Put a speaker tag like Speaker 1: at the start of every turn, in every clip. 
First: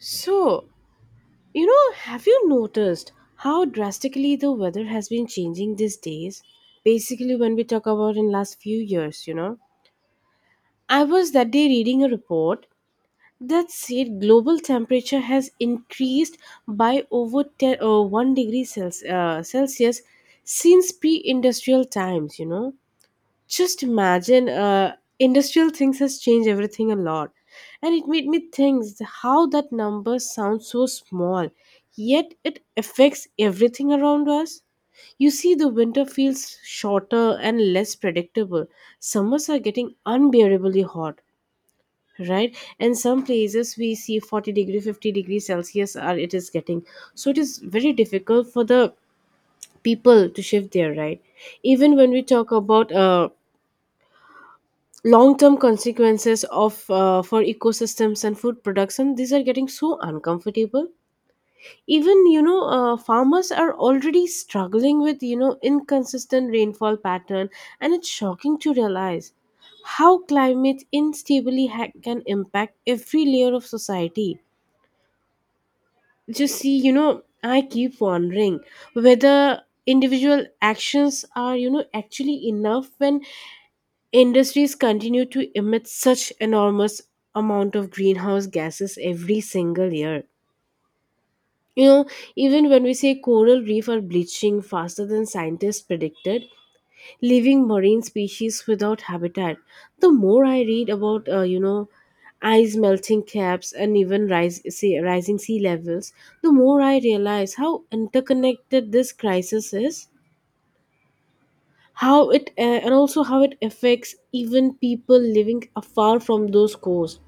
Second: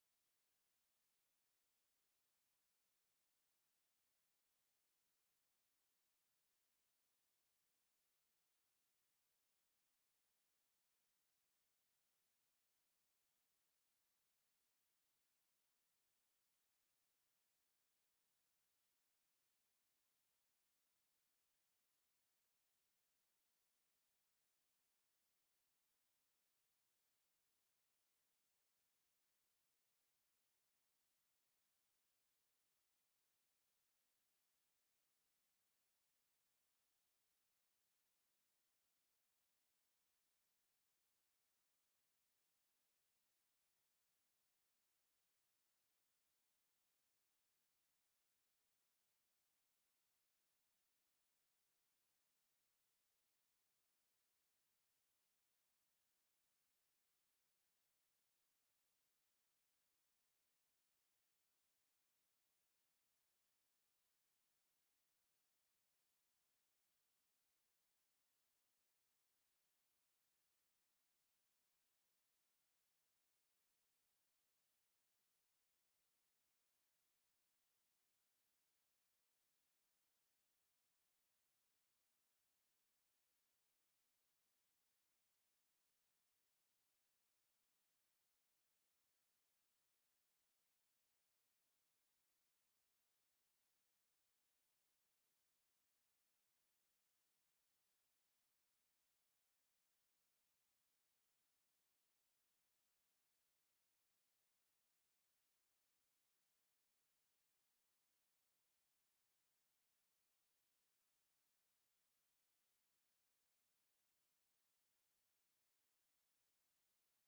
Speaker 1: So, have you noticed how drastically the weather has been changing these days? Basically, when we talk about in last few years, I was that day reading a report that said global temperature has increased by over 1 degree Celsius since pre-industrial times. Just imagine, industrial things has changed everything a lot, and it made me think how that number sounds so small yet it affects everything around us. You see, the winter feels shorter and less predictable. Summers are getting unbearably hot, right? And some places we see 40 degree 50-degree celsius, are it is getting, so it is very difficult for the people to shift there, right? Even when we talk about long-term consequences of, for ecosystems and food production, these are getting so uncomfortable. Even farmers are already struggling with inconsistent rainfall pattern, and it's shocking to realize how climate instability can impact every layer of society. Just see, I keep wondering whether individual actions are actually enough when Industries continue to emit such enormous amount of greenhouse gases every single year. You know, even when we say coral reef are bleaching faster than scientists predicted, leaving marine species without habitat. The more I read about, ice melting caps and even rising sea levels, the more I realize how interconnected this crisis is, how it and also how it affects even people living afar from those cores.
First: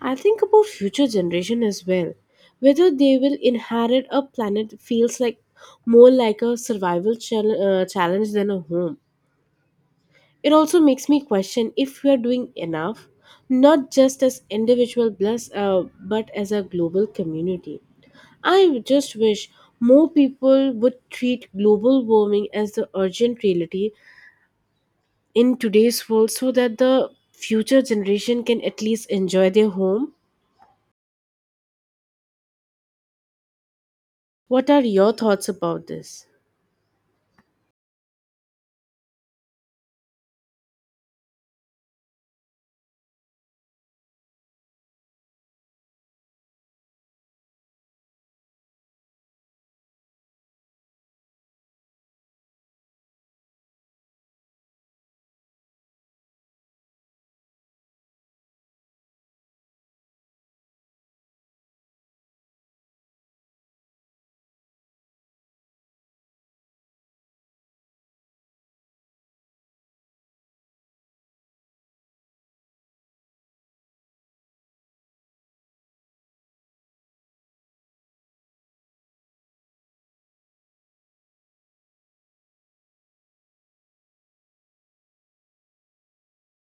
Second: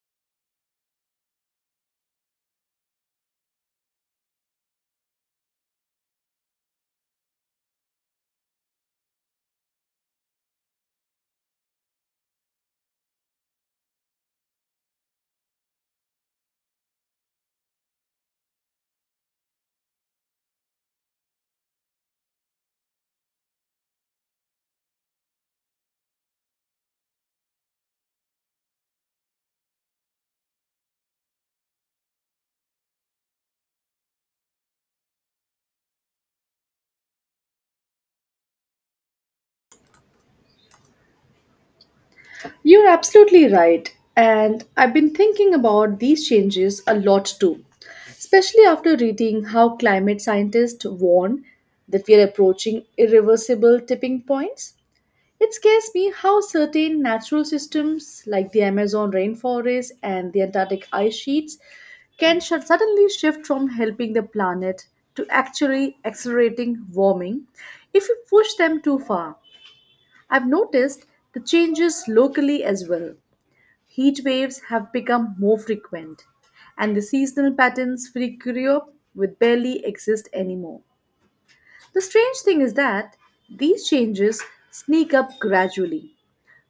Speaker 1: I think about future generation as well, whether they will inherit a planet feels like more like a survival challenge than a home. It also makes me question if we are doing enough, not just as individual plus, but as a global community. I just wish more people would treat global warming as the urgent reality in today's world so that the future generation can at least enjoy their home. What are your thoughts about this?
Speaker 2: You're absolutely right. And I've been thinking about these changes a lot too, especially after reading how climate scientists warn that we are approaching irreversible tipping points. It scares me how certain natural systems like the Amazon rainforest and the Antarctic ice sheets can suddenly shift from helping the planet to actually accelerating warming if we push them too far. I've noticed the changes locally as well. Heat waves have become more frequent, and the seasonal patterns freak up with barely exist anymore. The strange thing is that these changes sneak up gradually.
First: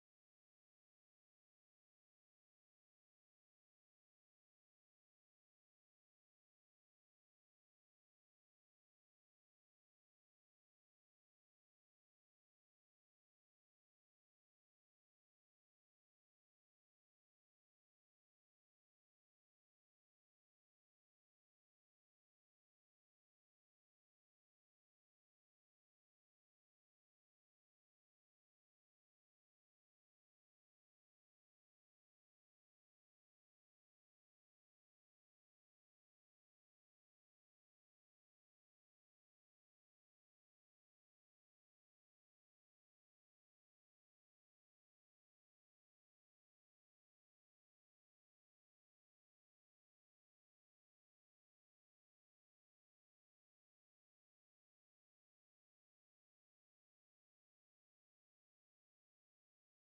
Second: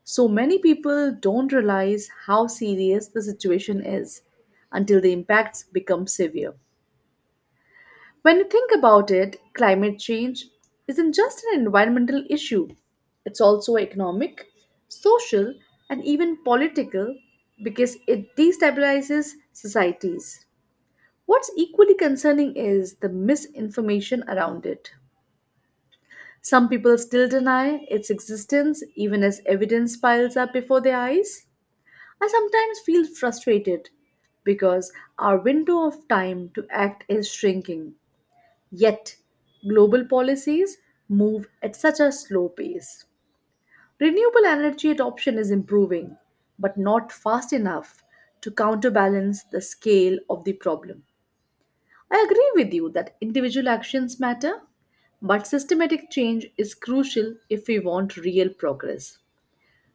Speaker 2: So many people don't realize how serious the situation is until the impacts become severe. When you think about it, climate change isn't just an environmental issue, it's also economic, social, and even political because it destabilizes societies. What's equally concerning is the misinformation around it. Some people still deny its existence even as evidence piles up before their eyes. I sometimes feel frustrated because our window of time to act is shrinking. Yet, global policies move at such a slow pace. Renewable energy adoption is improving, but not fast enough to counterbalance the scale of the problem. I agree with you that individual actions matter, but systematic change is crucial if we want real progress.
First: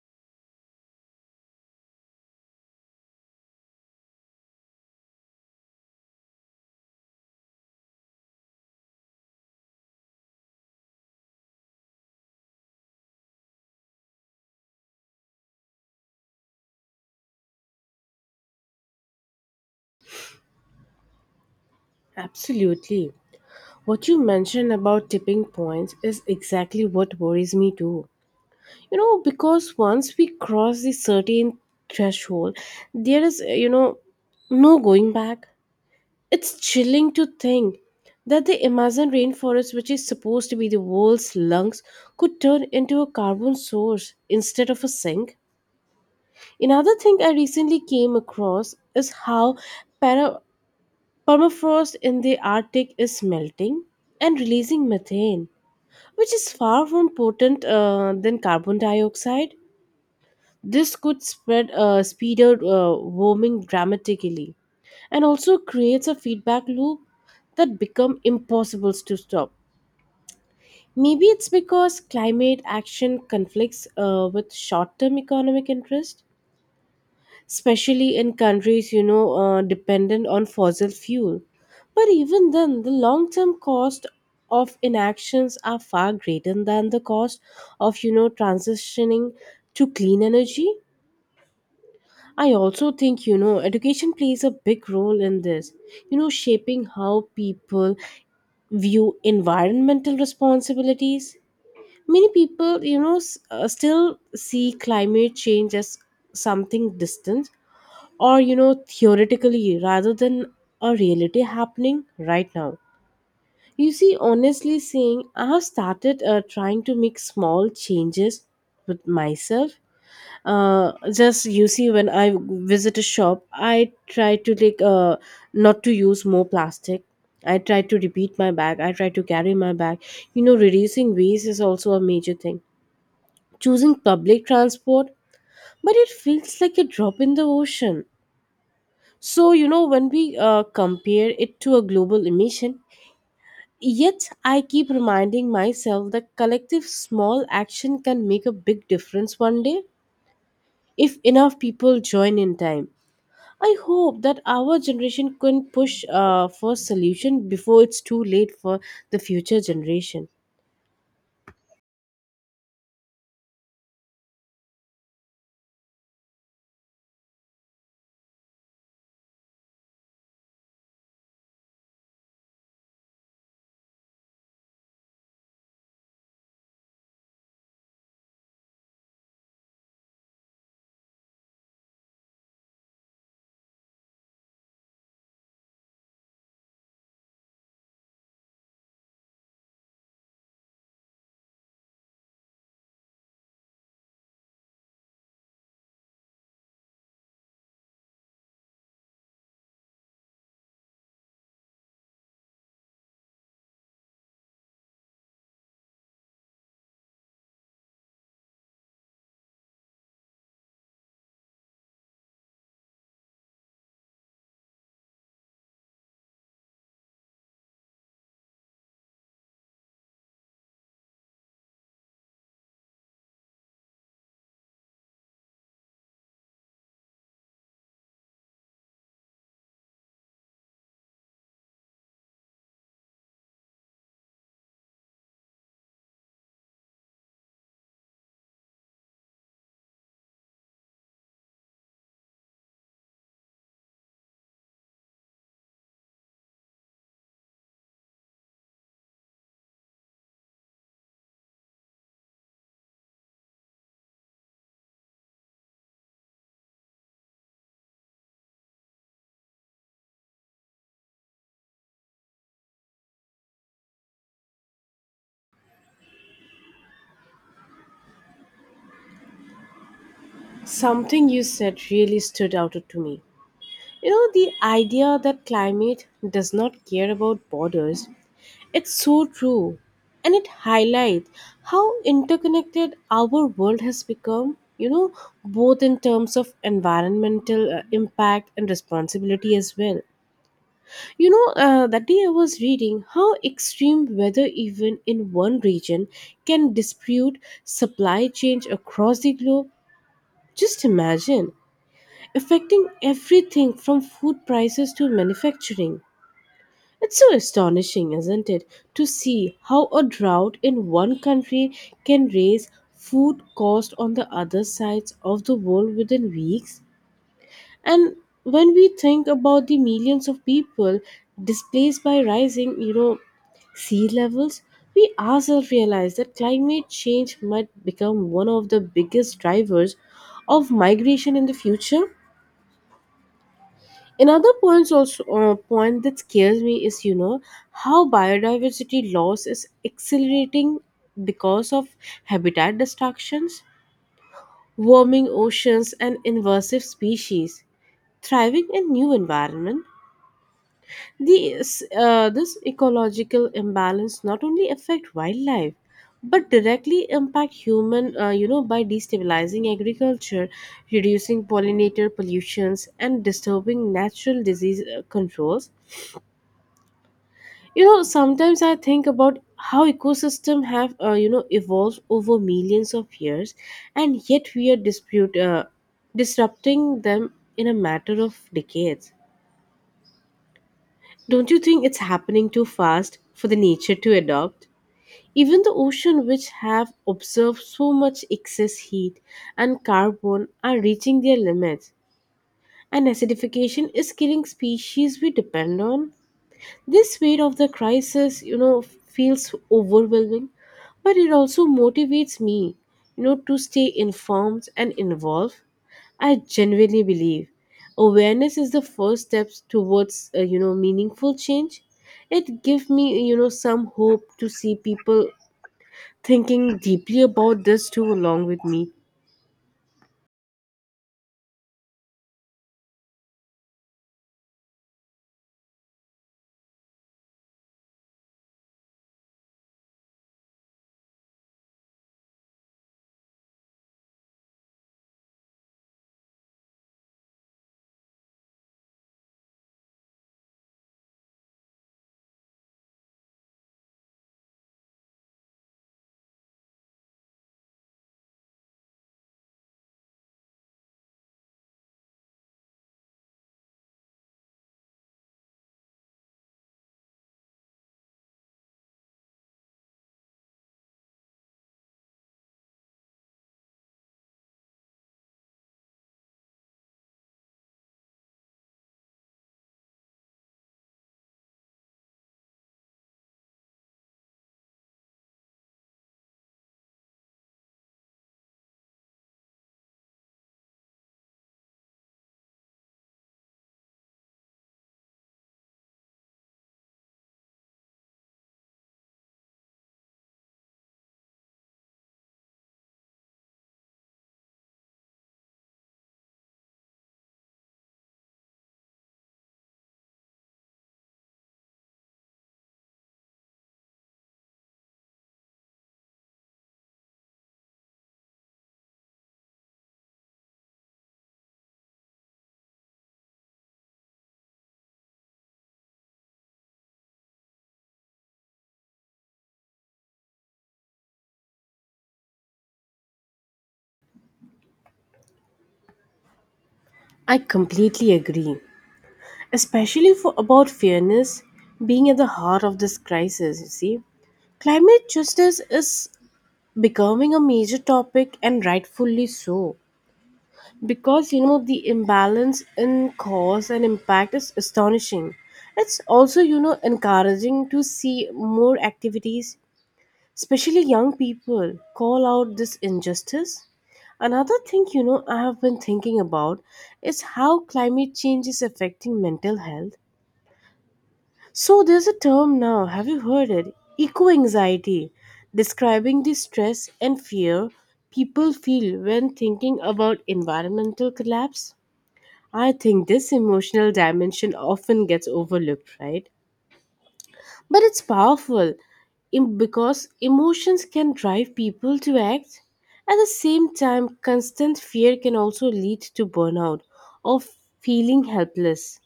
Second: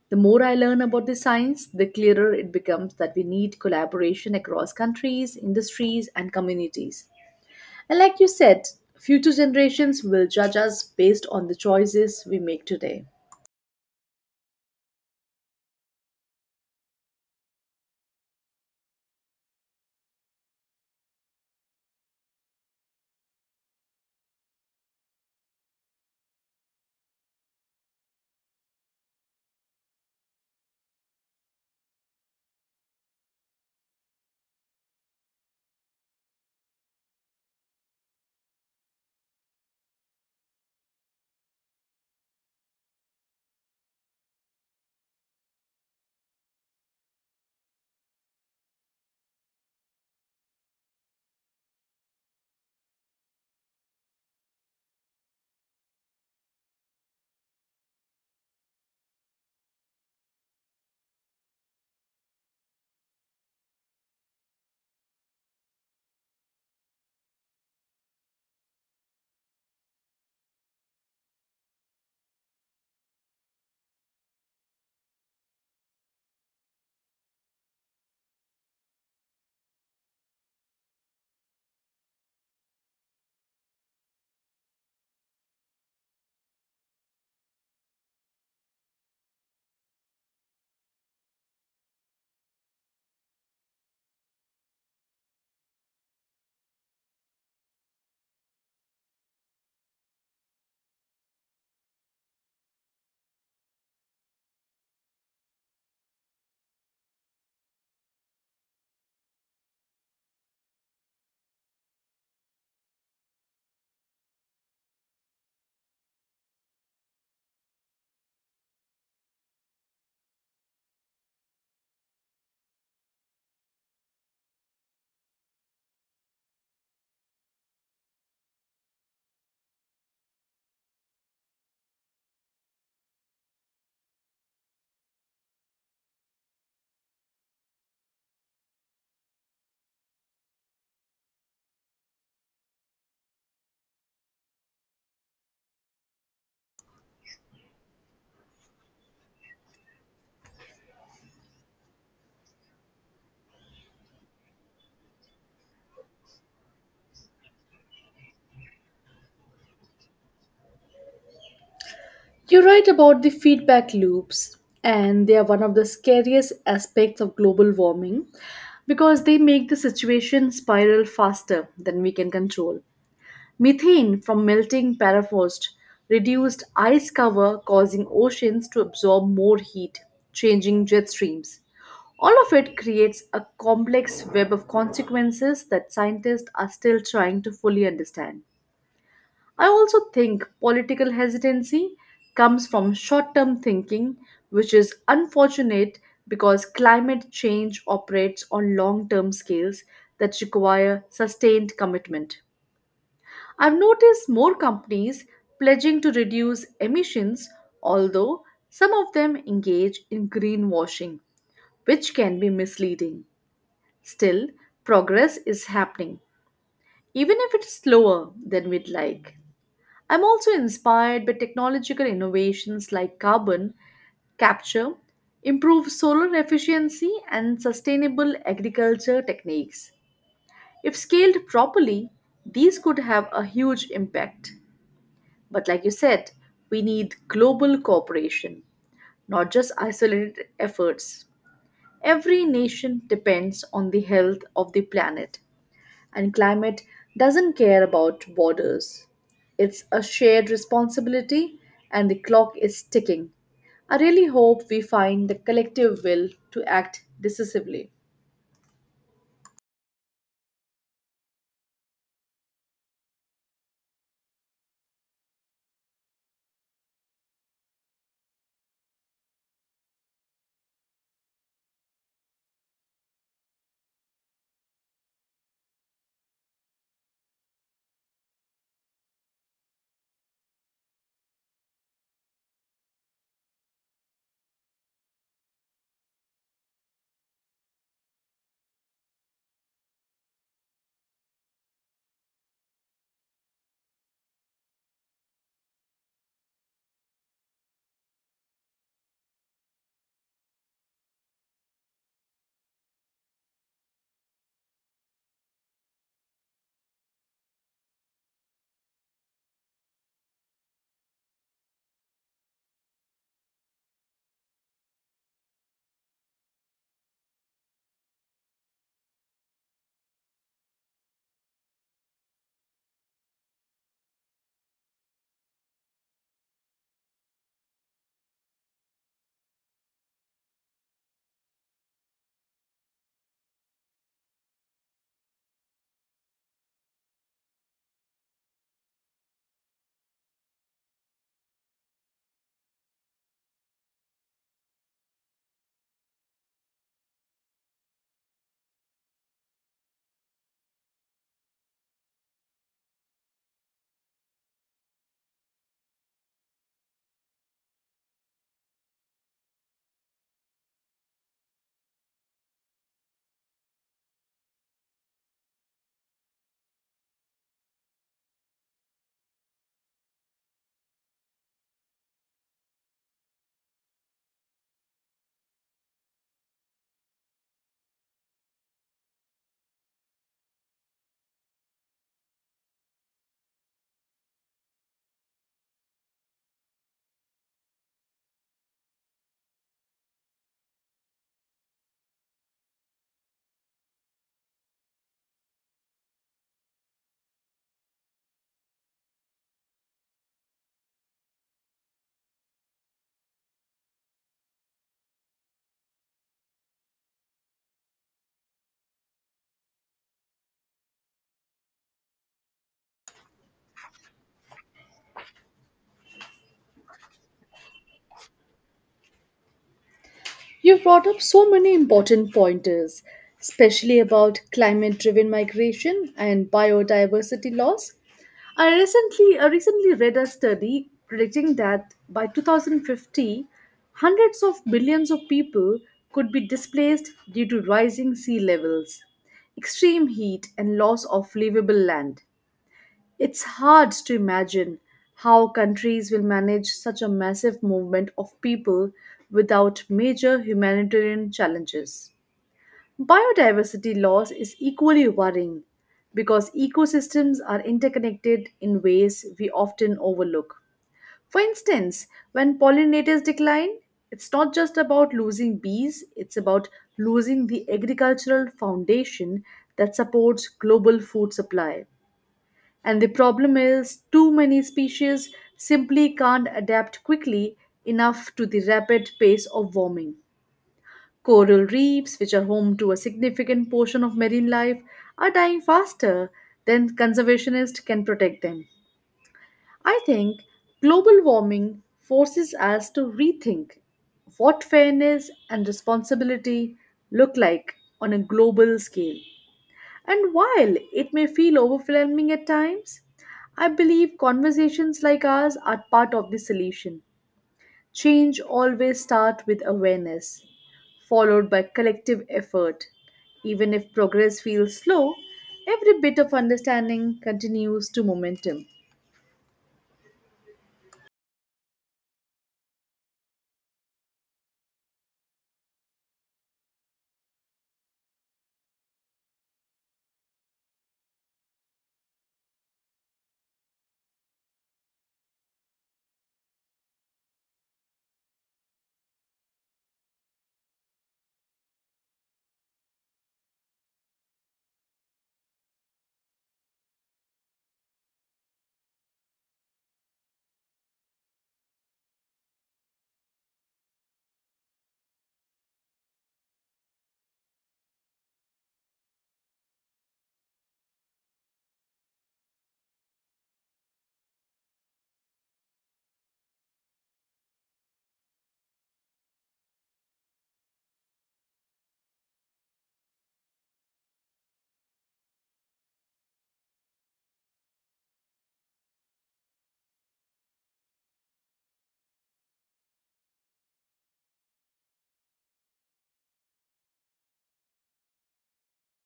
Speaker 2: The more I learn about the science, the clearer it becomes that we need collaboration across countries, industries, and communities. And like you said, future generations will judge us based on the choices we make today.
Speaker 1: Absolutely. What you mentioned about tipping points is exactly what worries me too. You know, because once we cross the certain threshold, there is, no going back. It's chilling to think that the Amazon rainforest, which is supposed to be the world's lungs, could turn into a carbon source instead of a sink. Another thing I recently came across is how para- permafrost in the Arctic is melting and releasing methane, which is far more potent than carbon dioxide. This could spread speed out warming dramatically, and also creates a feedback loop that become impossible to stop. Maybe it's because climate action conflicts with short-term economic interest, especially in countries dependent on fossil fuel, but even then the long term cost of inactions are far greater than the cost of transitioning to clean energy. I also think education plays a big role in this, shaping how people view environmental responsibilities. Many people still see climate change as something distant or theoretically rather than a reality happening right now. You see, honestly saying, I have started trying to make small changes with myself. Just you see, when I visit a shop I try to like, not to use more plastic. I try to repeat my bag, I try to carry my bag. You know, reducing waste is also a major thing, choosing public transport, but it feels like a drop in the ocean. So, when we compare it to a global emission, yet I keep reminding myself that collective small action can make a big difference one day if enough people join in time. I hope that our generation can push for solution before it's too late for the future generation.
Speaker 2: You're right about the feedback loops, and they are one of the scariest aspects of global warming because they make the situation spiral faster than we can control. Methane from melting permafrost reduced ice cover, causing oceans to absorb more heat, changing jet streams. All of it creates a complex web of consequences that scientists are still trying to fully understand. I also think political hesitancy comes from short term thinking, which is unfortunate because climate change operates on long term scales that require sustained commitment. I've noticed more companies pledging to reduce emissions, although some of them engage in greenwashing, which can be misleading. Still, progress is happening, even if it's slower than we'd like. I'm also inspired by technological innovations like carbon capture, improved solar efficiency, and sustainable agriculture techniques. If scaled properly, these could have a huge impact. But like you said, we need global cooperation, not just isolated efforts. Every nation depends on the health of the planet, and climate doesn't care about borders. It's a shared responsibility, and the clock is ticking. I really hope we find the collective will to act decisively.
Speaker 1: Something you said really stood out to me. You know, the idea that climate does not care about borders. It's so true. And it highlights how interconnected our world has become, both in terms of environmental impact and responsibility as well. That day I was reading how extreme weather, even in one region, can dispute supply chains across the globe. Just imagine, affecting everything from food prices to manufacturing. It's so astonishing, isn't it, to see how a drought in one country can raise food cost on the other sides of the world within weeks? And when we think about the millions of people displaced by rising, sea levels, we ourselves realize that climate change might become one of the biggest drivers of migration in the future. Another points also point that scares me is how biodiversity loss is accelerating because of habitat destructions, warming oceans, and invasive species thriving in new environment. This ecological imbalance not only affect wildlife but directly impact human by destabilizing agriculture, reducing pollinator pollutions and disturbing natural disease controls. You know, sometimes I think about how ecosystem have evolved over millions of years, and yet we are dispute disrupting them in a matter of decades. Don't you think it's happening too fast for the nature to adopt? Even the ocean which have observed so much excess heat and carbon are reaching their limits, and acidification is killing species we depend on. This weight of the crisis, feels overwhelming, but it also motivates me, to stay informed and involved. I genuinely believe awareness is the first step towards, meaningful change. It gives me, some hope to see people thinking deeply about this too along with me.
Speaker 2: You've brought up so many important pointers, especially about climate driven migration and biodiversity loss. I recently read a study predicting that by 2050, hundreds of millions of people could be displaced due to rising sea levels, extreme heat, and loss of livable land. It's hard to imagine how countries will manage such a massive movement of people without major humanitarian challenges. Biodiversity loss is equally worrying because ecosystems are interconnected in ways we often overlook. For instance, when pollinators decline, it's not just about losing bees, it's about losing the agricultural foundation that supports global food supply. And the problem is, too many species simply can't adapt quickly enough to the rapid pace of warming. Coral reefs, which are home to a significant portion of marine life, are dying faster than conservationists can protect them. I think global warming forces us to rethink what fairness and responsibility look like on a global scale. And while it may feel overwhelming at times, I believe conversations like ours are part of the solution. Change always starts with awareness, followed by collective effort. Even if progress feels slow, every bit of understanding continues to momentum.
Speaker 1: I completely agree, especially for about fairness being at the heart of this crisis, you see. Climate justice is becoming a major topic and rightfully so, because the imbalance in cause and impact is astonishing. It's also encouraging to see more activities, especially young people call out this injustice. Another thing I have been thinking about is how climate change is affecting mental health. So there's a term now, have you heard it? Eco anxiety, describing the stress and fear people feel when thinking about environmental collapse. I think this emotional dimension often gets overlooked, right? But it's powerful, because emotions can drive people to act. At the same time, constant fear can also lead to burnout or feeling helpless,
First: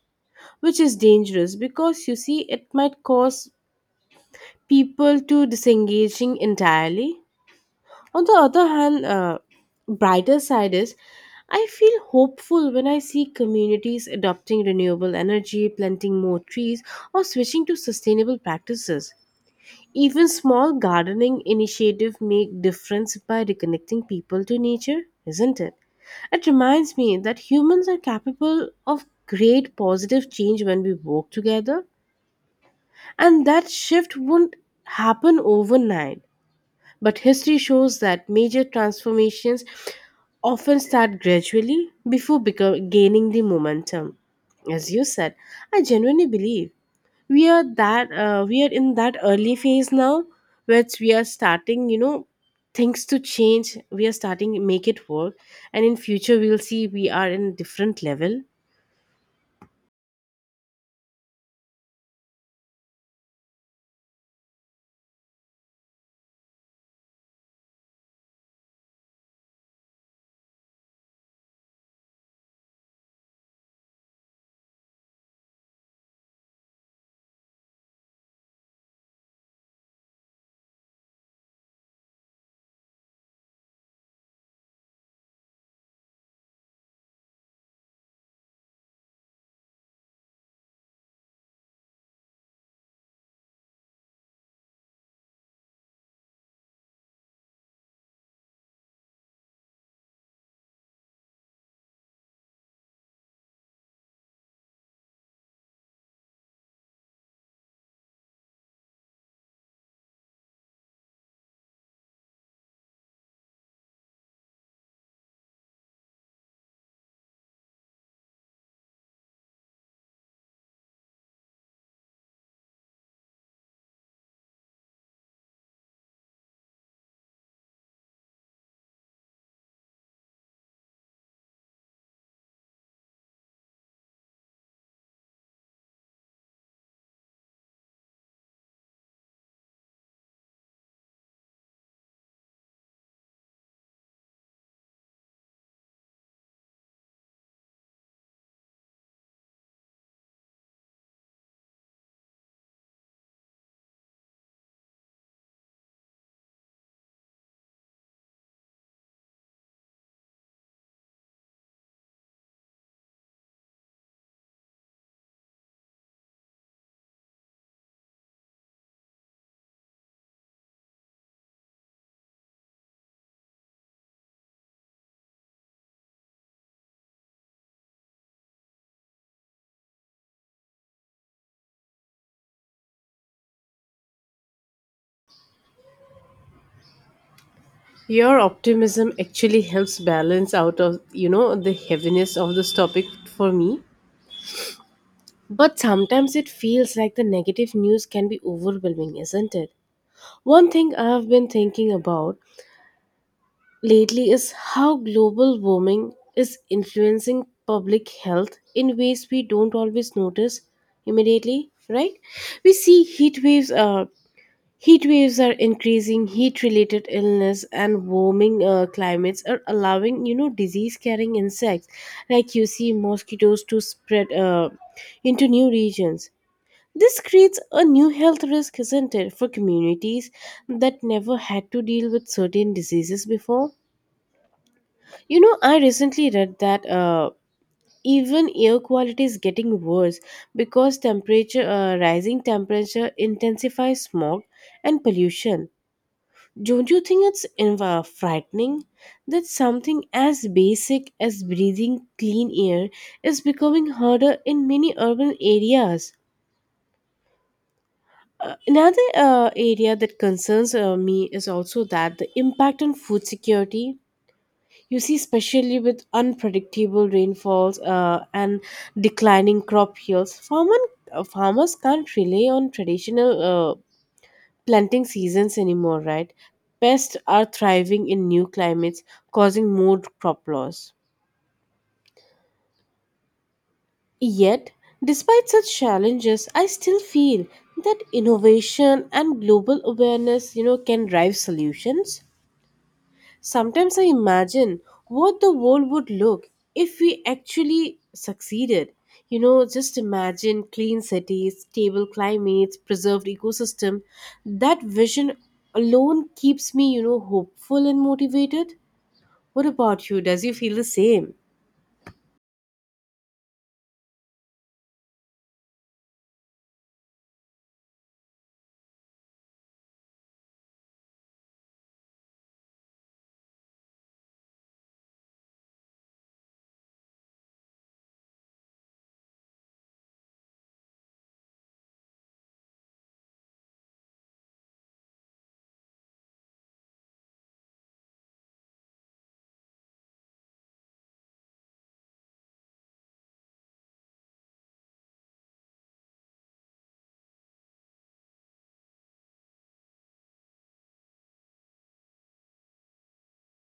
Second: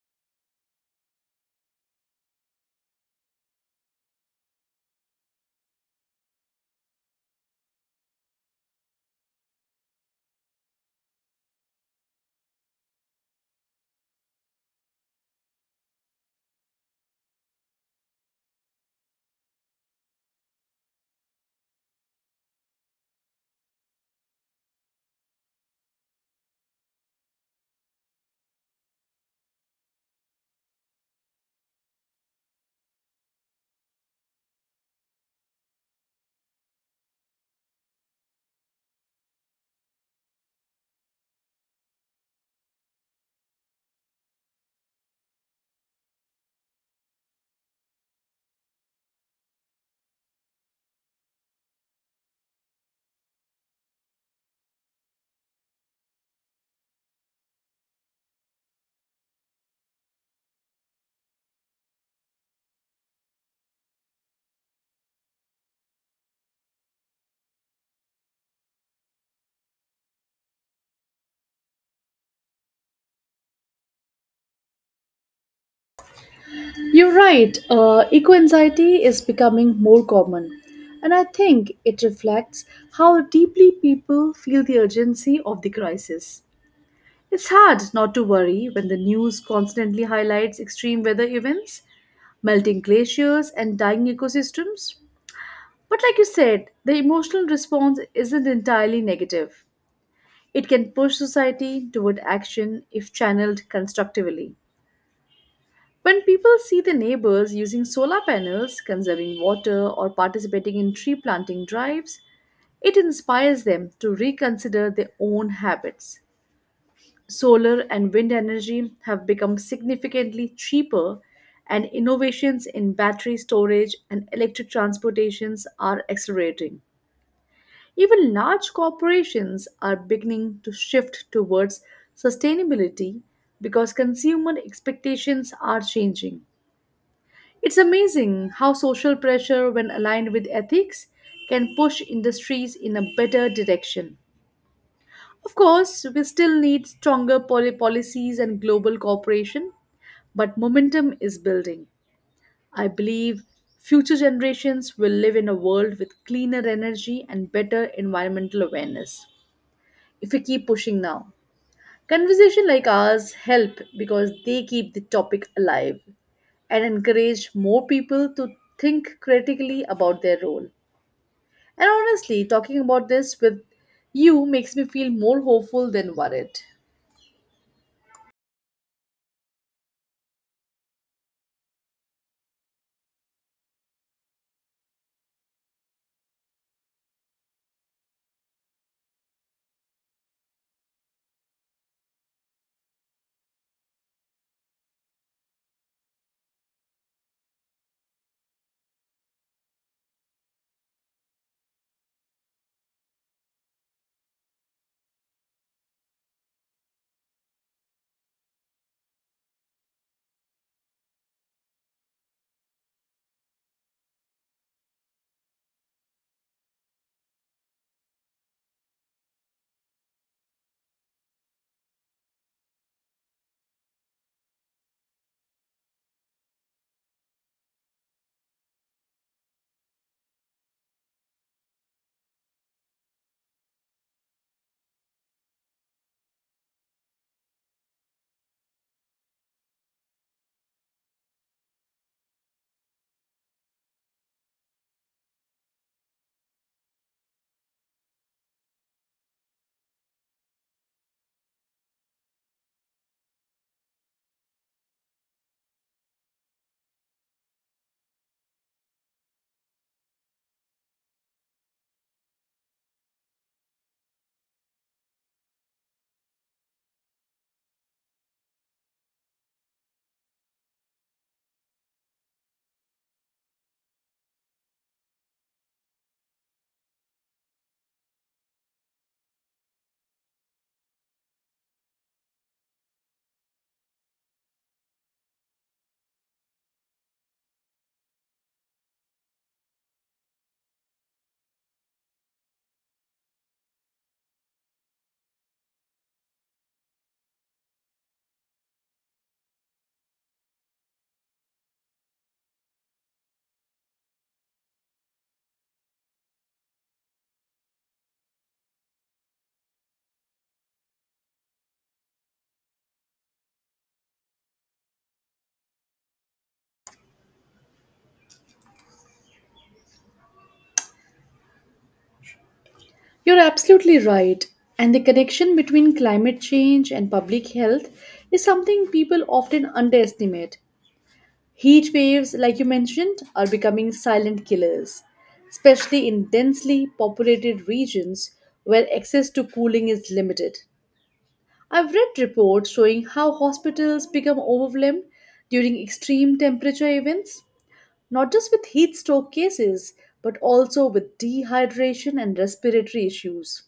Speaker 1: which is dangerous because you see it might cause people to disengaging entirely. On the other hand, brighter side is I feel hopeful when I see communities adopting renewable energy, planting more trees, or switching to sustainable practices. Even small gardening initiatives make difference by reconnecting people to nature, isn't it? It reminds me that humans are capable of great positive change when we work together, and that shift won't happen overnight. But history shows that major transformations often start gradually before become, gaining the momentum. As you said, I genuinely believe we are in that early phase now, where we are starting, things to change. We are starting make it work, and in future we'll see we are in different level.
Speaker 2: You're right, eco anxiety is becoming more common, and I think it reflects how deeply people feel the urgency of the crisis. It's hard not to worry when the news constantly highlights extreme weather events, melting glaciers, and dying ecosystems. But, like you said, the emotional response isn't entirely negative. It can push society toward action if channeled constructively. When people see their neighbors using solar panels, conserving water, or participating in tree planting drives, it inspires them to reconsider their own habits. Solar and wind energy have become significantly cheaper, and innovations in battery storage and electric transportations are accelerating. Even large corporations are beginning to shift towards sustainability because consumer expectations are changing. It's amazing how social pressure, when aligned with ethics, can push industries in a better direction. Of course, we still need stronger policies and global cooperation, but momentum is building. I believe future generations will live in a world with cleaner energy and better environmental awareness if we keep pushing now. Conversation like ours help because they keep the topic alive and encourage more people to think critically about their role. And honestly, talking about this with you makes me feel more hopeful than worried.
Speaker 1: Your optimism actually helps balance out of the heaviness of this topic for me. But sometimes it feels like the negative news can be overwhelming, isn't it? One thing I've been thinking about lately is how global warming is influencing public health in ways we don't always notice immediately, right? We see heat waves are increasing, heat related illness, and warming climates are allowing, disease carrying insects like you see mosquitoes to spread into new regions. This creates a new health risk, isn't it, for communities that never had to deal with certain diseases before? You know, I recently read that even air quality is getting worse because rising temperature intensifies smog and pollution. Don't you think it's frightening that something as basic as breathing clean air is becoming harder in many urban areas? Another area that concerns me is also that the impact on food security. You see, especially with unpredictable rainfalls and declining crop yields, farmers can't rely on traditional planting seasons anymore, right? Pests are thriving in new climates, causing more crop loss, yet despite such challenges I still feel that innovation and global awareness can drive solutions. Sometimes I imagine what the world would look if we actually succeeded. You know, just imagine clean cities, stable climates, preserved ecosystem. That vision alone keeps me, hopeful and motivated. What about you? Does you feel the same?
Speaker 2: You're absolutely right. And the connection between climate change and public health is something people often underestimate. Heat waves, like you mentioned, are becoming silent killers, especially in densely populated regions where access to cooling is limited. I've read reports showing how hospitals become overwhelmed during extreme temperature events, not just with heat stroke cases, but also with dehydration and respiratory issues.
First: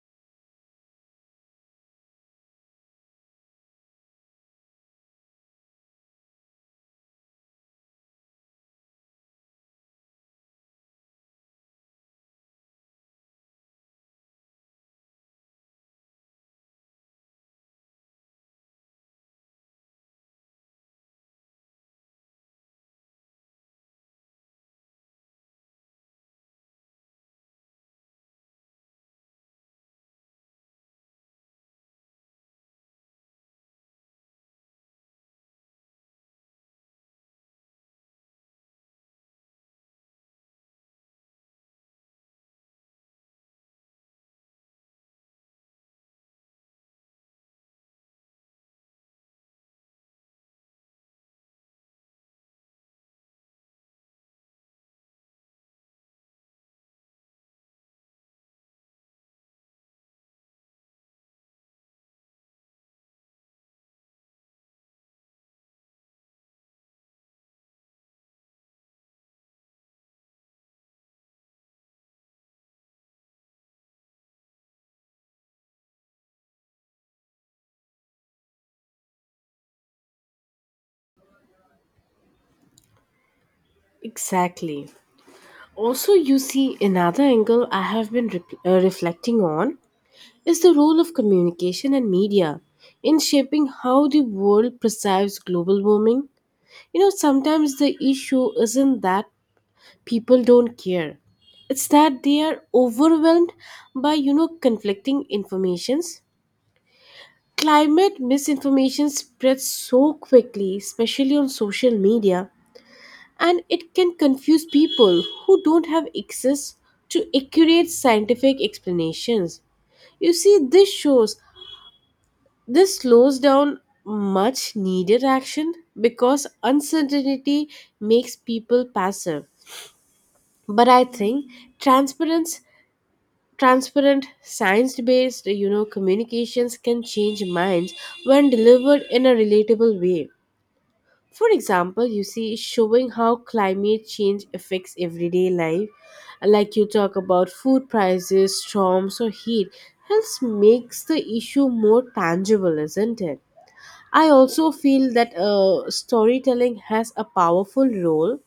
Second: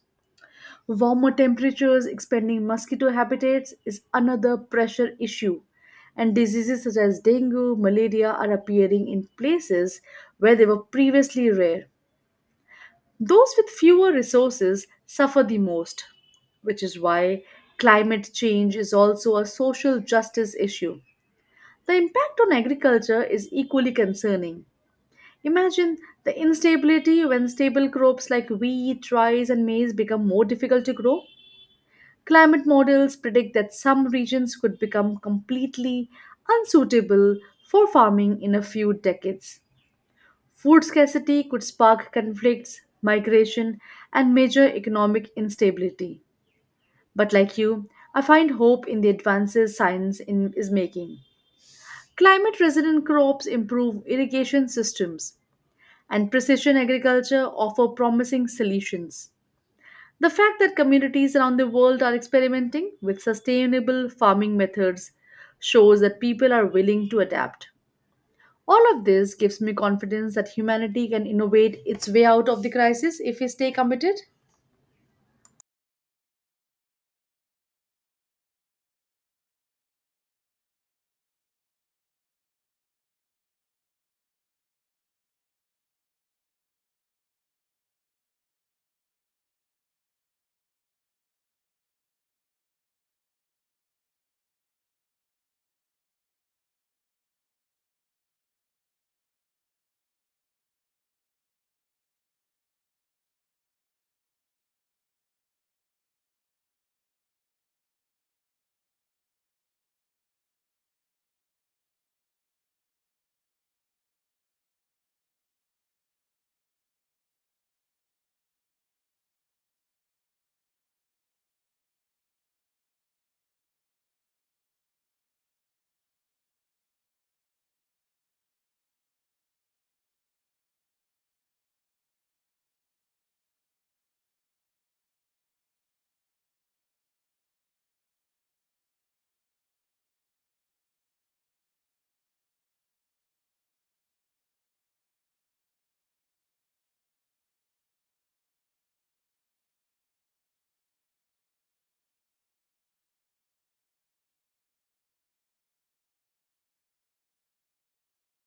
Speaker 2: Warmer temperatures expanding mosquito habitats is another pressure issue, and diseases such as dengue, malaria are appearing in places where they were previously rare. Those with fewer resources suffer the most, which is why climate change is also a social justice issue. The impact on agriculture is equally concerning. Imagine the instability when stable crops like wheat, rice, and maize become. More difficult to grow Climate models predict that some regions could become completely unsuitable for farming in a few decades. Food scarcity could spark conflicts, migration, and major economic instability. But like you, I find hope in the advances science in, is making. Climate resilient crops improve irrigation systems, and precision agriculture offer promising solutions. The fact that communities around the world are experimenting with sustainable farming methods shows that people are willing to adapt. All of this gives me confidence that humanity can innovate its way out of the crisis if we stay committed.
Speaker 1: Exactly. Also, you see, another angle I have been reflecting on is the role of communication and media in shaping how the world perceives global warming. You know, sometimes the issue isn't that people don't care. It's that they are overwhelmed by, conflicting informations. Climate misinformation spreads so quickly, especially on social media, and it can confuse people who don't have access to accurate scientific explanations. You see, this shows this slows down much needed action because uncertainty makes people passive. But I think transparent transparent, science based communications can change minds when delivered in a relatable way. For example, you see, showing how climate change affects everyday life, like you talk about food prices, storms, or heat, helps makes the issue more tangible, isn't it? I also feel that storytelling has a powerful role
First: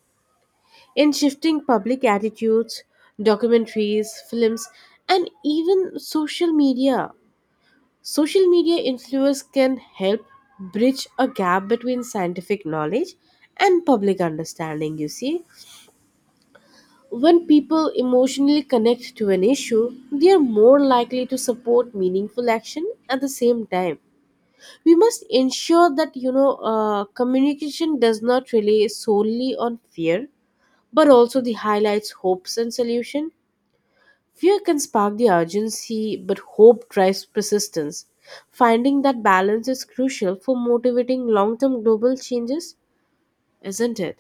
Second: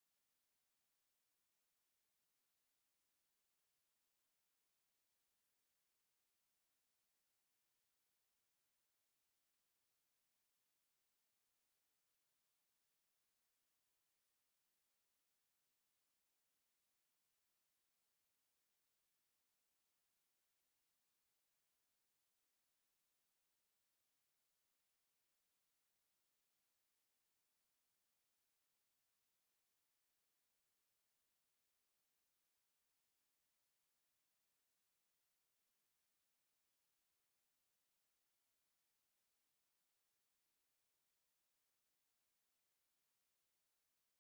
Speaker 1: in shifting public attitudes, documentaries, films, and even social media influence can help bridge a gap between scientific knowledge and public understanding, you see. When people emotionally connect to an issue, they are more likely to support meaningful action at the same time. We must ensure that communication does not rely solely on fear, but also the highlights hopes and solution. Fear can spark the urgency, but hope drives persistence. Finding that balance is crucial for motivating long term global changes, isn't it?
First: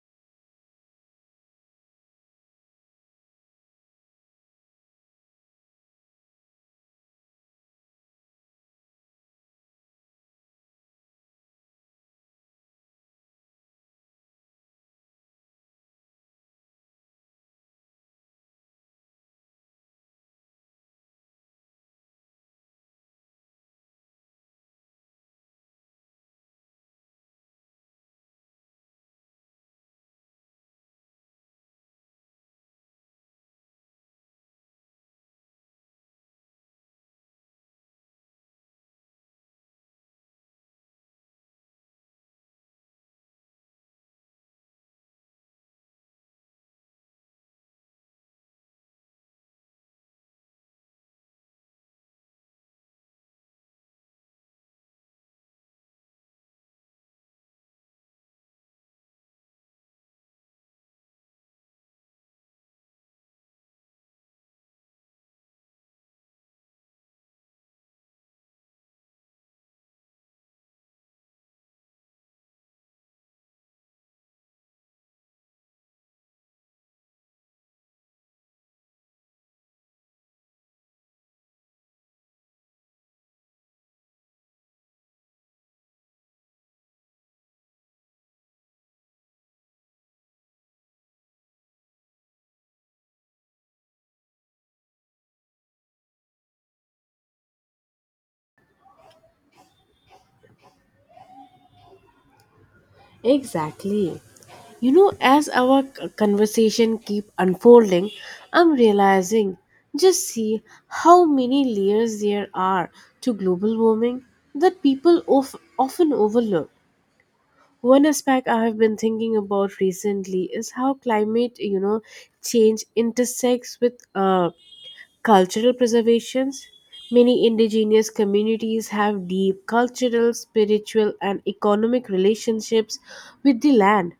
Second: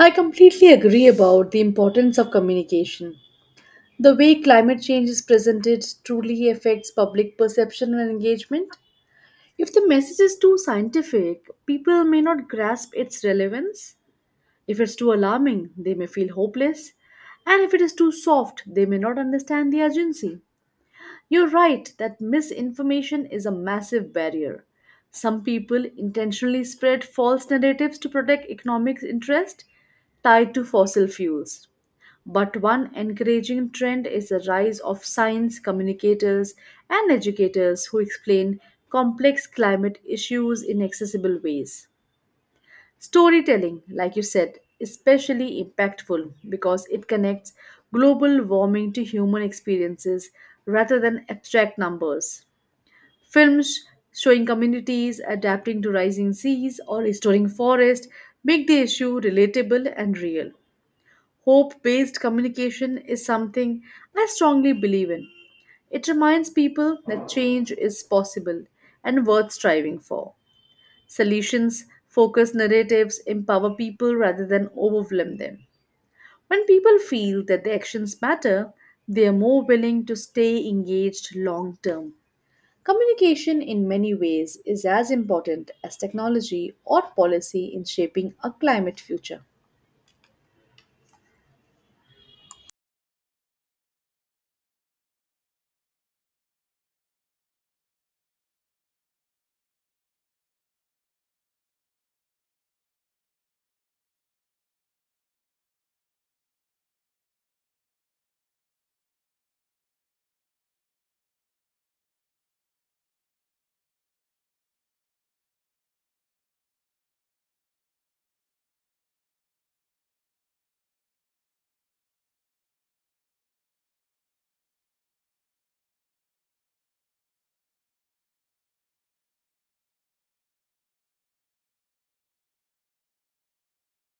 Speaker 2: I completely agree about the importance of communication. The way climate change is presented truly affects public perception and engagement. If the message is too scientific, people may not grasp its relevance. If it's too alarming, they may feel hopeless, and if it is too soft, they may not understand the urgency. You're right that misinformation is a massive barrier. Some people intentionally spread false narratives to protect economic interest tied to fossil fuels. But one encouraging trend is the rise of science communicators and educators who explain complex climate issues in accessible ways. Storytelling, like you said, is especially impactful because it connects global warming to human experiences rather than abstract numbers. Films showing communities adapting to rising seas or restoring forests make the issue relatable and real. Hope based communication is something I strongly believe in. It reminds people that change is possible and worth striving for solutions focused narratives empower people rather than overwhelm them. When people feel that their actions matter, they are more willing to stay engaged long term. Communication, in many ways, is as important as technology or policy in shaping a climate future.
Speaker 1: Exactly. You know, as conversation keep unfolding, I'm realizing, just see, how many layers there are to global warming that often overlook. One aspect I have been thinking about recently is how climate change intersects with cultural preservations. Many indigenous communities have deep cultural, spiritual, and economic relationships with the land.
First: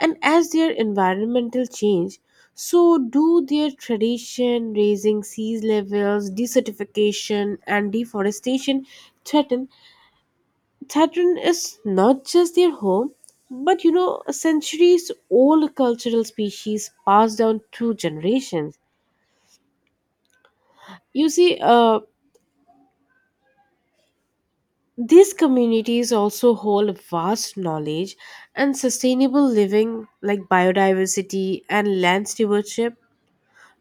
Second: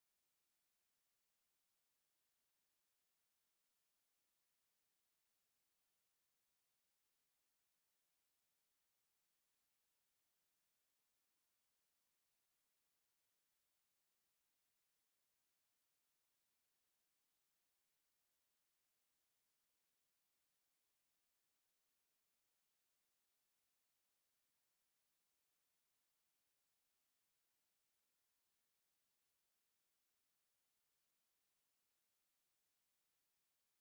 Speaker 1: And as their environmental change, so do their tradition, raising sea levels, desertification, and deforestation threaten Saturn is not just their home, but, a centuries old cultural species passed down through generations. You see, these communities also hold vast knowledge and sustainable living like biodiversity and land stewardship,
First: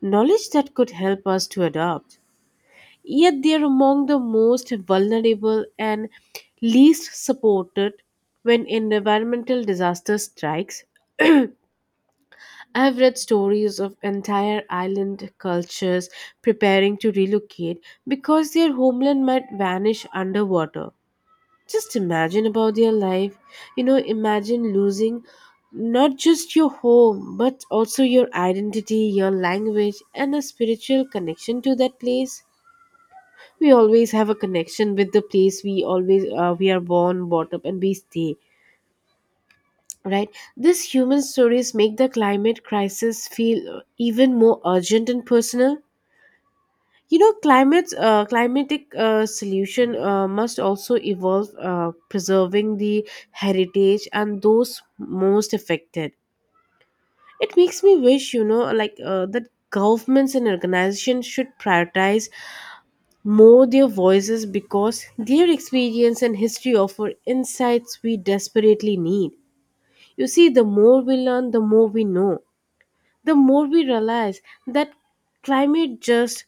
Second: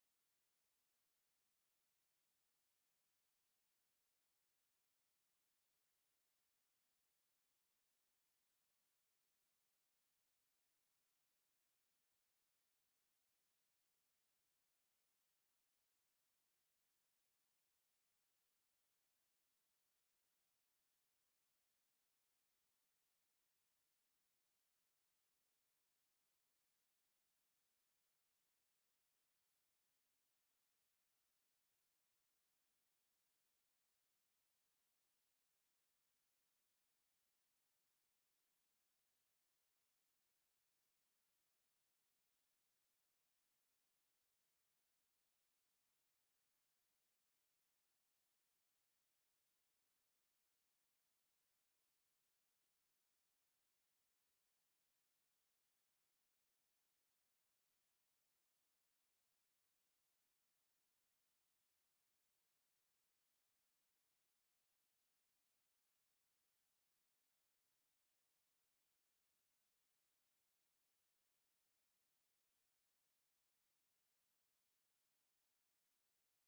Speaker 1: knowledge that could help us to adopt. Yet they are among the most vulnerable and least supported when environmental disaster strikes. I've read stories of entire island cultures preparing to relocate because their homeland might vanish underwater. Just imagine about their life. You know, imagine losing not just your home, but also your identity, your language, and a spiritual connection to that place. We always have a connection with the place we always we are born, brought up, and we stay, right? These human stories make the climate crisis feel even more urgent and personal. You know, climate climatic solution must also evolve preserving the heritage and those most affected. It makes me wish, that governments and organizations should prioritize more their voices because their experience and history offer insights we desperately need. You see, the more we learn, the more we know, the more we realize that climate just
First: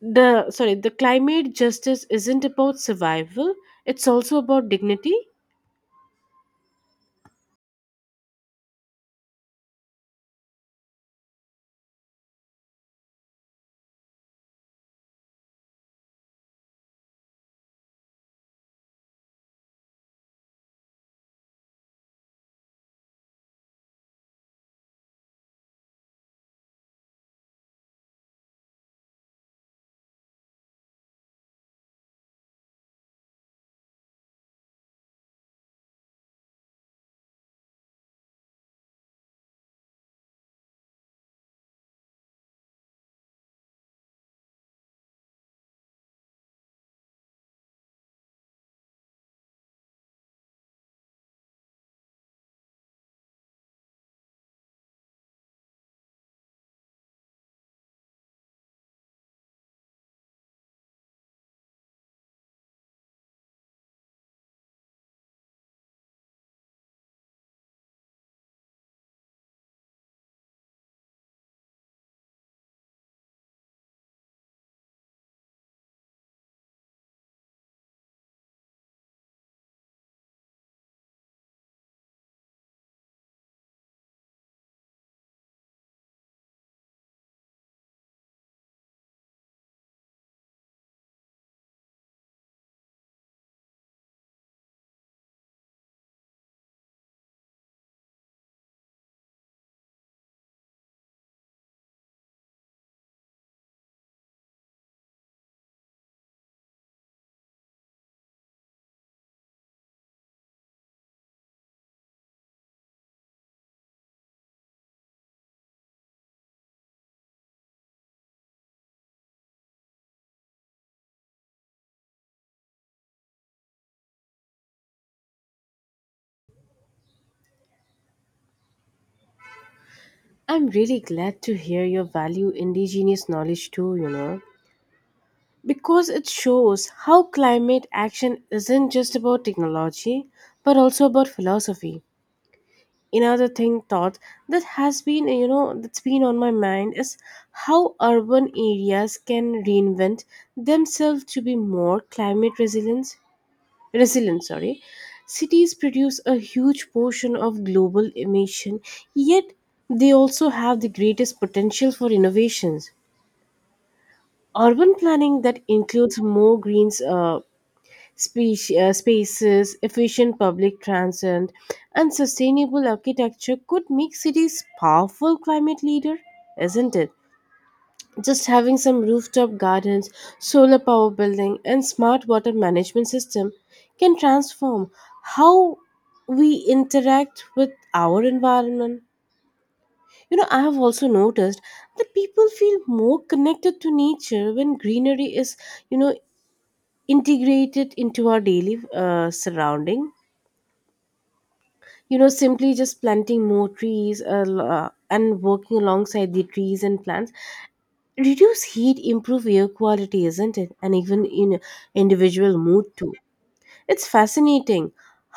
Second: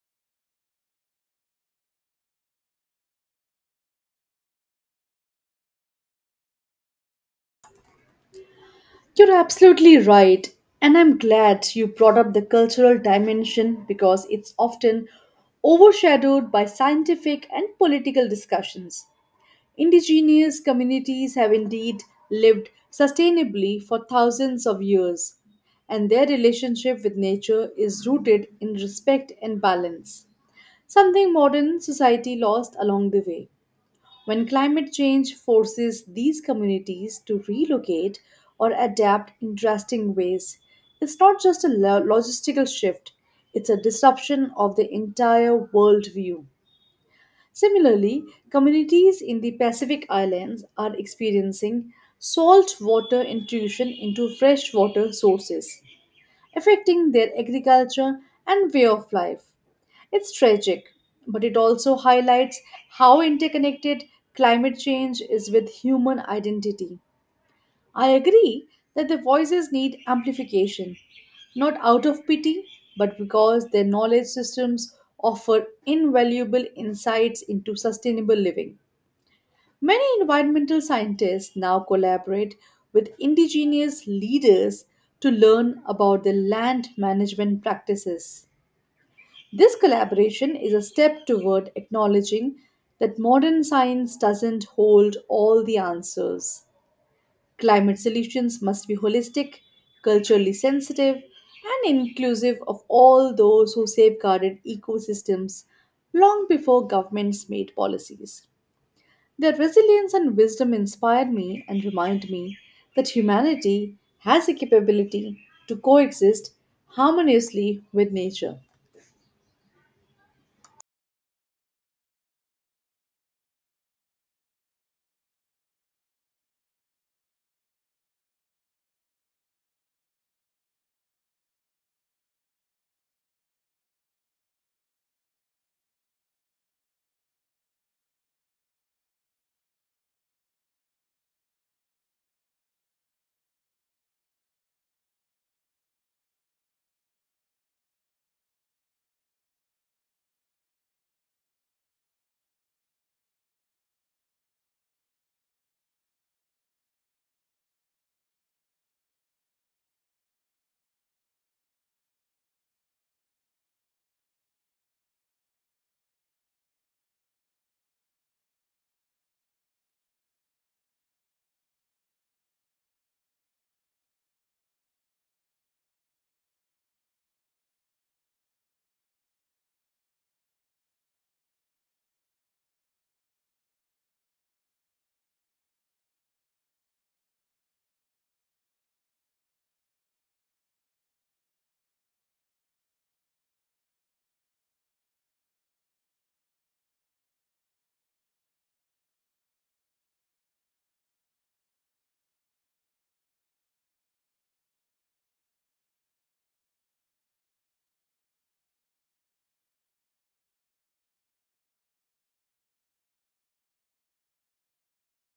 Speaker 1: the sorry the climate justice isn't about survival, it's also about dignity.
Speaker 2: You're absolutely right, and I'm glad you brought up the cultural dimension because it's often overshadowed by scientific and political discussions. Indigenous communities have indeed lived sustainably for thousands of years, and their relationship with nature is rooted in respect and balance, something modern society lost along the way. When climate change forces these communities to relocate or adapt in drastic ways, it's not just a logistical shift, it's a disruption of the entire worldview. Similarly, communities in the Pacific Islands are experiencing saltwater intrusion into freshwater sources, affecting their agriculture and way of life. It's tragic, but it also highlights how interconnected climate change is with human identity. I agree that their voices need amplification, not out of pity, but because their knowledge systems offer invaluable insights into sustainable living. Many environmental scientists now collaborate with indigenous leaders to learn about their land management practices. This collaboration is a step toward acknowledging that modern science doesn't hold all the answers. Climate solutions must be holistic, culturally sensitive, and inclusive of all those who safeguarded ecosystems long before governments made policies. Their resilience and wisdom inspire me and remind me that humanity has a capability to coexist harmoniously with nature.
Speaker 1: I'm really glad to hear your value indigenous knowledge too, because it shows how climate action isn't just about technology but also about philosophy. Another thing thought that has been, that's been on my mind is how urban areas can reinvent themselves to be more climate resilience. Resilient, sorry. Cities produce a huge portion of global emission, yet they also have the greatest potential for innovations. Urban planning that includes more greens, spaces, efficient public transit, and sustainable architecture could make cities powerful climate leader, isn't it? Just having some rooftop gardens, solar power building, and smart water management system can transform how we interact with our environment. You know, I have also noticed that people feel more connected to nature when greenery is, you know, integrated into our daily surrounding. You know, simply just planting more trees, and working alongside the trees and plants reduce heat, improve air quality, isn't it? And even in individual mood too, it's fascinating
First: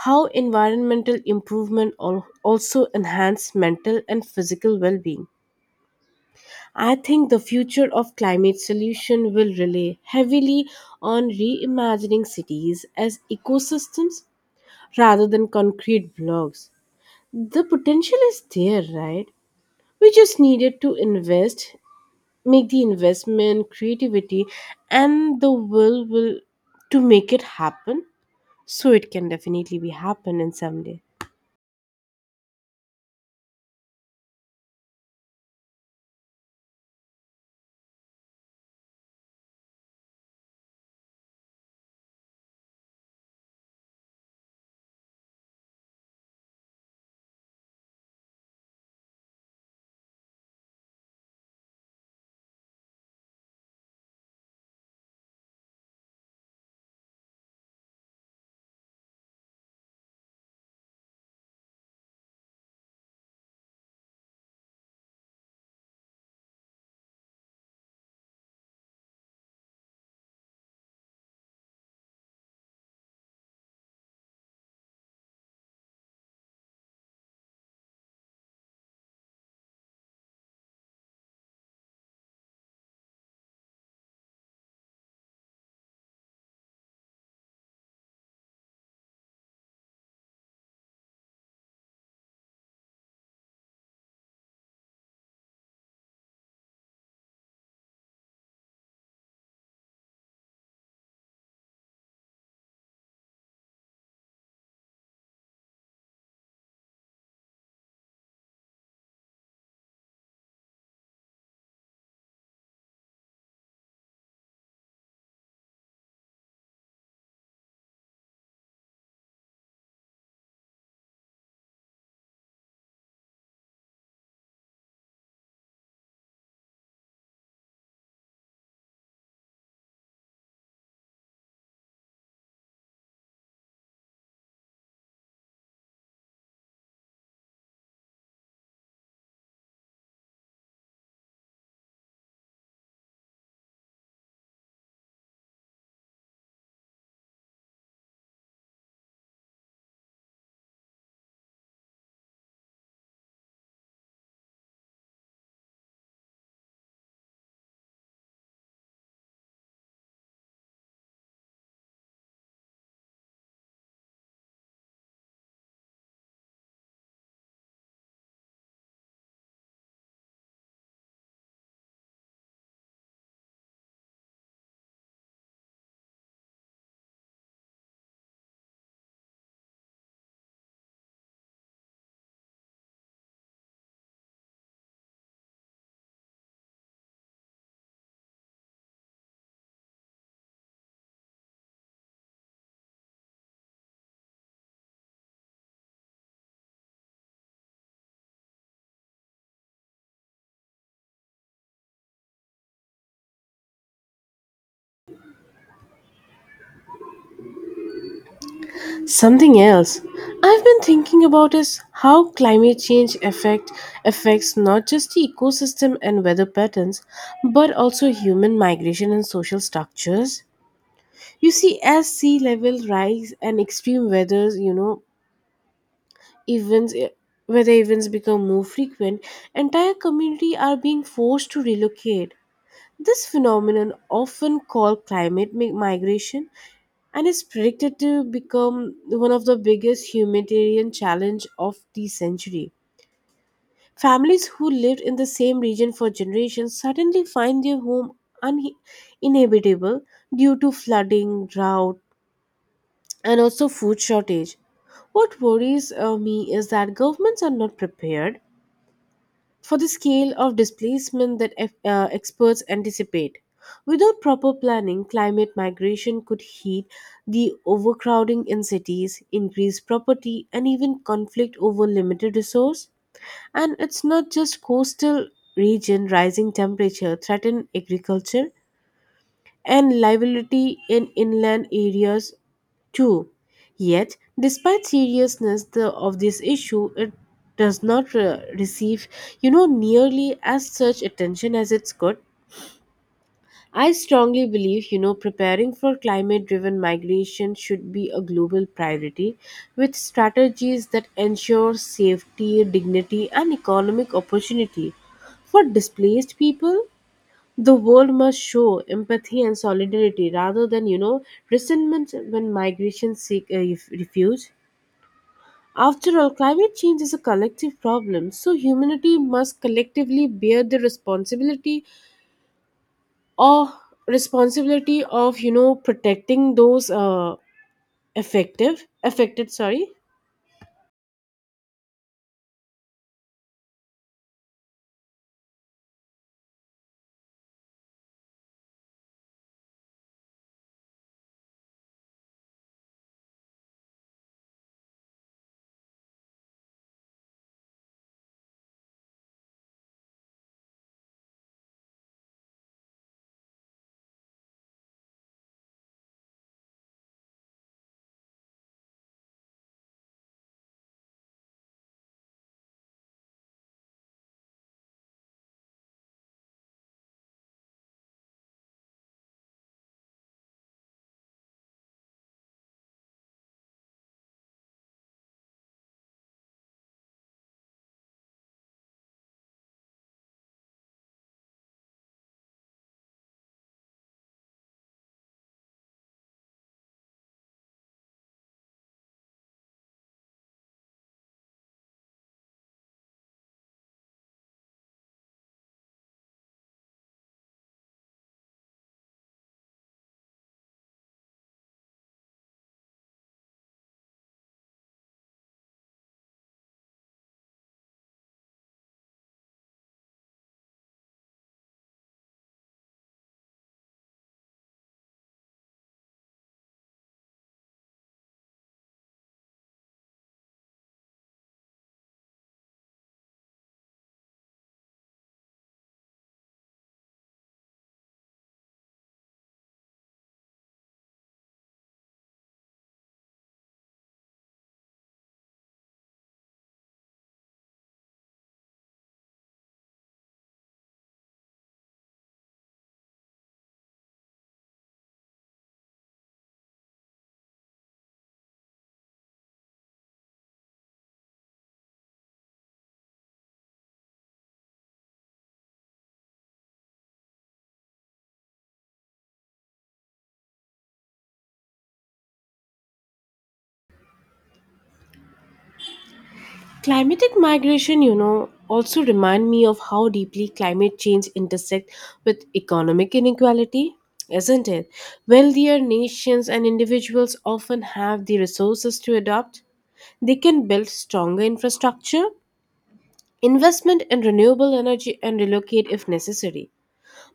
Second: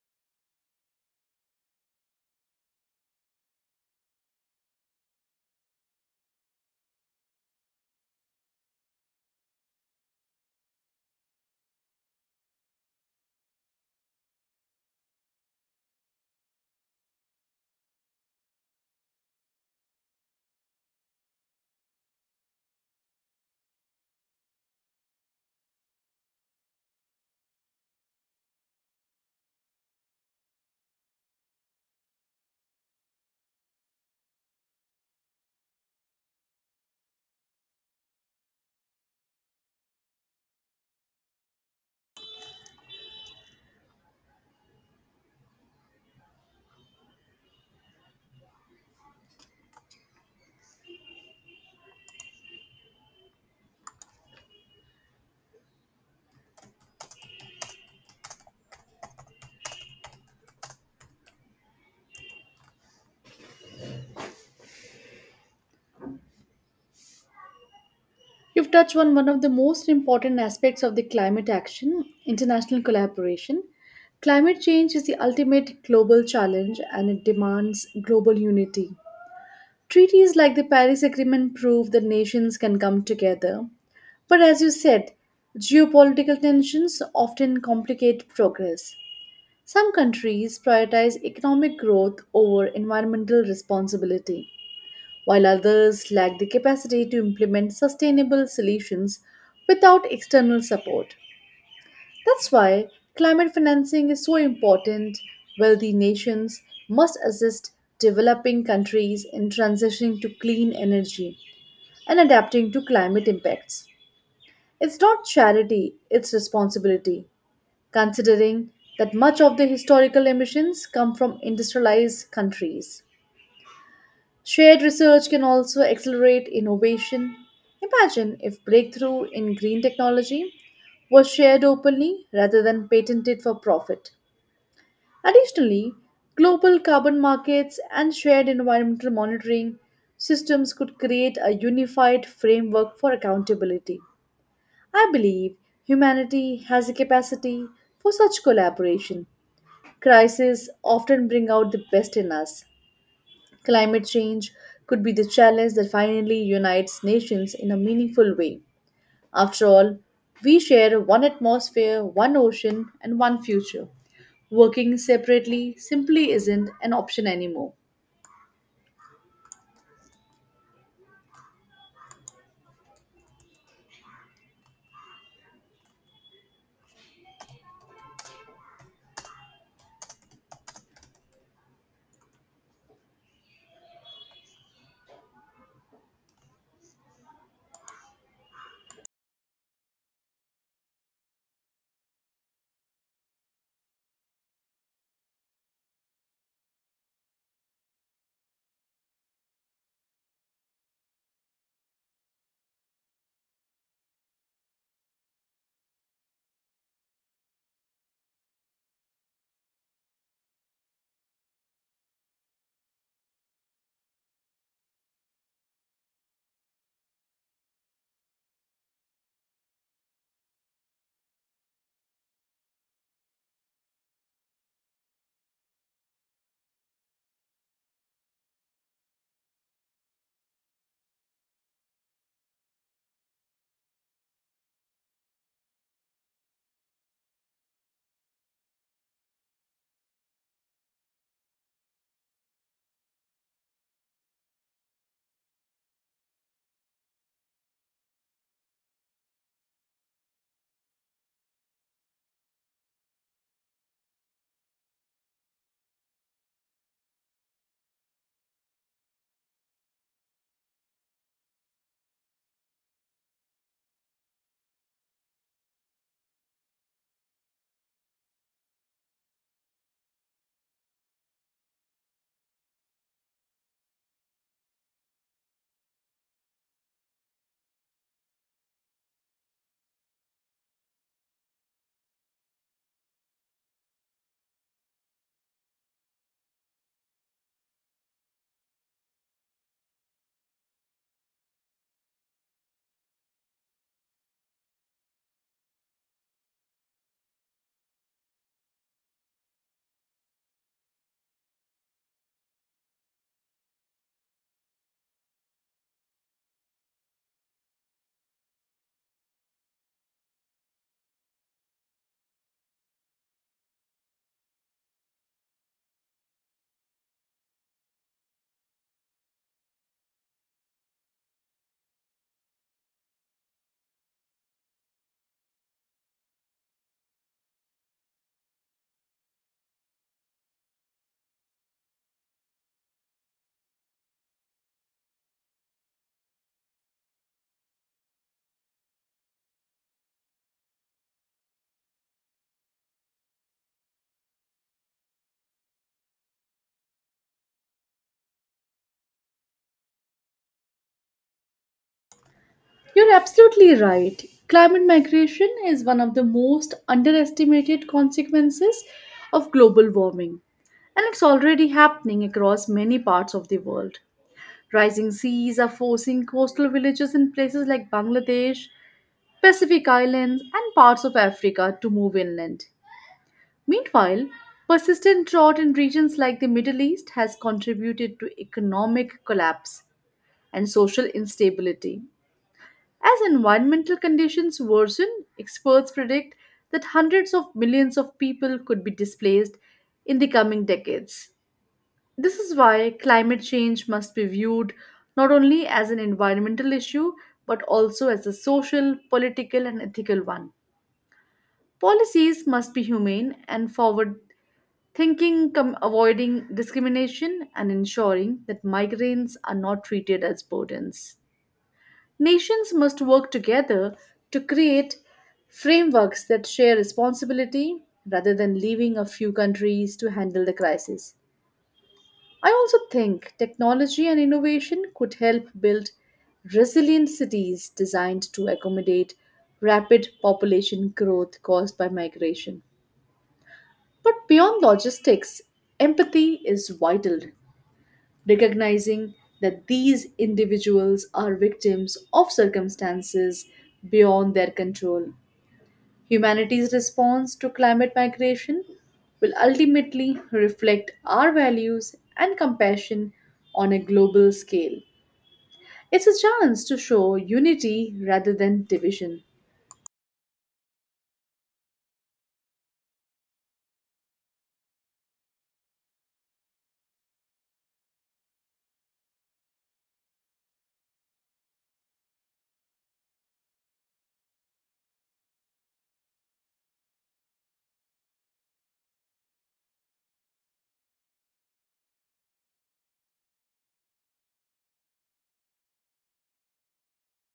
Speaker 1: how environmental improvement also enhance mental and physical well-being. I think the future of climate solution will rely heavily on reimagining cities as ecosystems rather than concrete blocks. The potential is there, right? We just needed to invest, make the investment, creativity, and the will to make it happen, so it can definitely be happen in someday.
Speaker 2: You've touched on one of the most important aspects of the climate action international collaboration. Climate change is the ultimate global challenge and it demands global unity. Treaties like the Paris Agreement prove that nations can come together. But as you said, geopolitical tensions often complicate progress. Some countries prioritize economic growth over environmental responsibility while others lack the capacity to implement sustainable solutions without external support. That's why climate financing is so important. Wealthy nations must assist developing countries in transitioning to clean energy and adapting to climate impacts. It's not charity, it's responsibility, considering that much of the historical emissions come from industrialized countries. Shared research can also accelerate innovation. Imagine if breakthrough in green technology was shared openly rather than patented for profit. Additionally, global carbon markets and shared environmental monitoring systems could create a unified framework for accountability. I believe humanity has a capacity for such collaboration. Crises often bring out the best in us. Climate change could be the challenge that finally unites nations in a meaningful way. After all, we share one atmosphere, one ocean, and one future. Working separately simply isn't an option anymore.
Speaker 1: Something else I've been thinking about is how climate change affect affects not just the ecosystem and weather patterns but also human migration and social structures. You see, as sea level rise and extreme weathers, events eh, where the events become more frequent, entire community are being forced to relocate. This phenomenon, often called migration, and is predicted to become one of the biggest humanitarian challenge of the century. Families who lived in the same region for generations suddenly find their home uninhabitable due to flooding, drought, and also food shortage. What worries me is that governments are not prepared for the scale of displacement that experts anticipate. Without proper planning, climate migration could heat the overcrowding in cities, increase property, and even conflict over limited resource. And it's not just coastal region, rising temperature threaten agriculture and liability in inland areas Two, Yet, despite of this issue, it does not receive, you know, nearly as such attention as it's could. I strongly believe, you know, preparing for climate driven migration should be a global priority with strategies that ensure safety, dignity, and economic opportunity for displaced people. The world must show empathy and solidarity rather than, you know, resentment when migration seek refuge. After all, climate change is a collective problem, so humanity must collectively bear the or responsibility of, you know, protecting those effective affected. Sorry.
Speaker 2: You're absolutely right. Climate migration is one of the most underestimated consequences of global warming, and it's already happening across many parts of the world. Rising seas are forcing coastal villages in places like Bangladesh, Pacific Islands, and parts of Africa to move inland. Meanwhile, persistent drought in regions like the Middle East has contributed to economic collapse and social instability. As environmental conditions worsen, experts predict that hundreds of millions of people could be displaced in the coming decades. This is why climate change must be viewed not only as an environmental issue but also as a social, political, and ethical one. Policies must be humane and forward thinking, avoiding discrimination and ensuring that migrants are not treated as burdens. Nations must work together to create frameworks that share responsibility rather than leaving a few countries to handle the crisis. I also think technology and innovation could help build resilient cities designed to accommodate rapid population growth caused by migration. But beyond logistics, empathy is vital. Recognizing that these individuals are victims of circumstances beyond their control. Humanity's response to climate migration will ultimately reflect our values and compassion on a global scale. It's a chance to show unity rather than division.
Speaker 1: Climatic migration, you know, also remind me of how deeply climate change intersect with economic inequality, isn't it? Wealthier nations and individuals often have the resources to adopt. They can build stronger infrastructure, investment in renewable energy, and relocate if necessary.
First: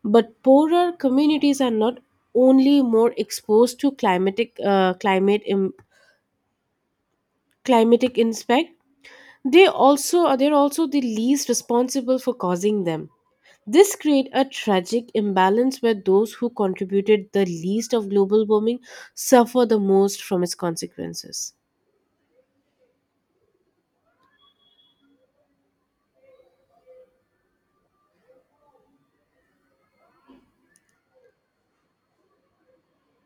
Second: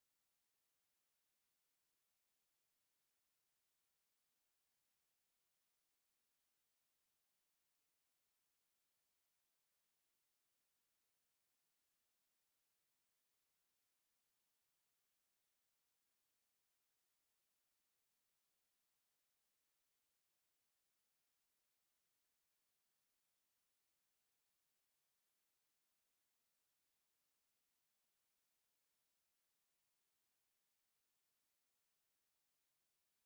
Speaker 1: But poorer communities are not only more exposed to climatic impact, they also are they're also the least responsible for causing them. This creates a tragic imbalance where those who contributed the least of global warming suffer the most from its consequences.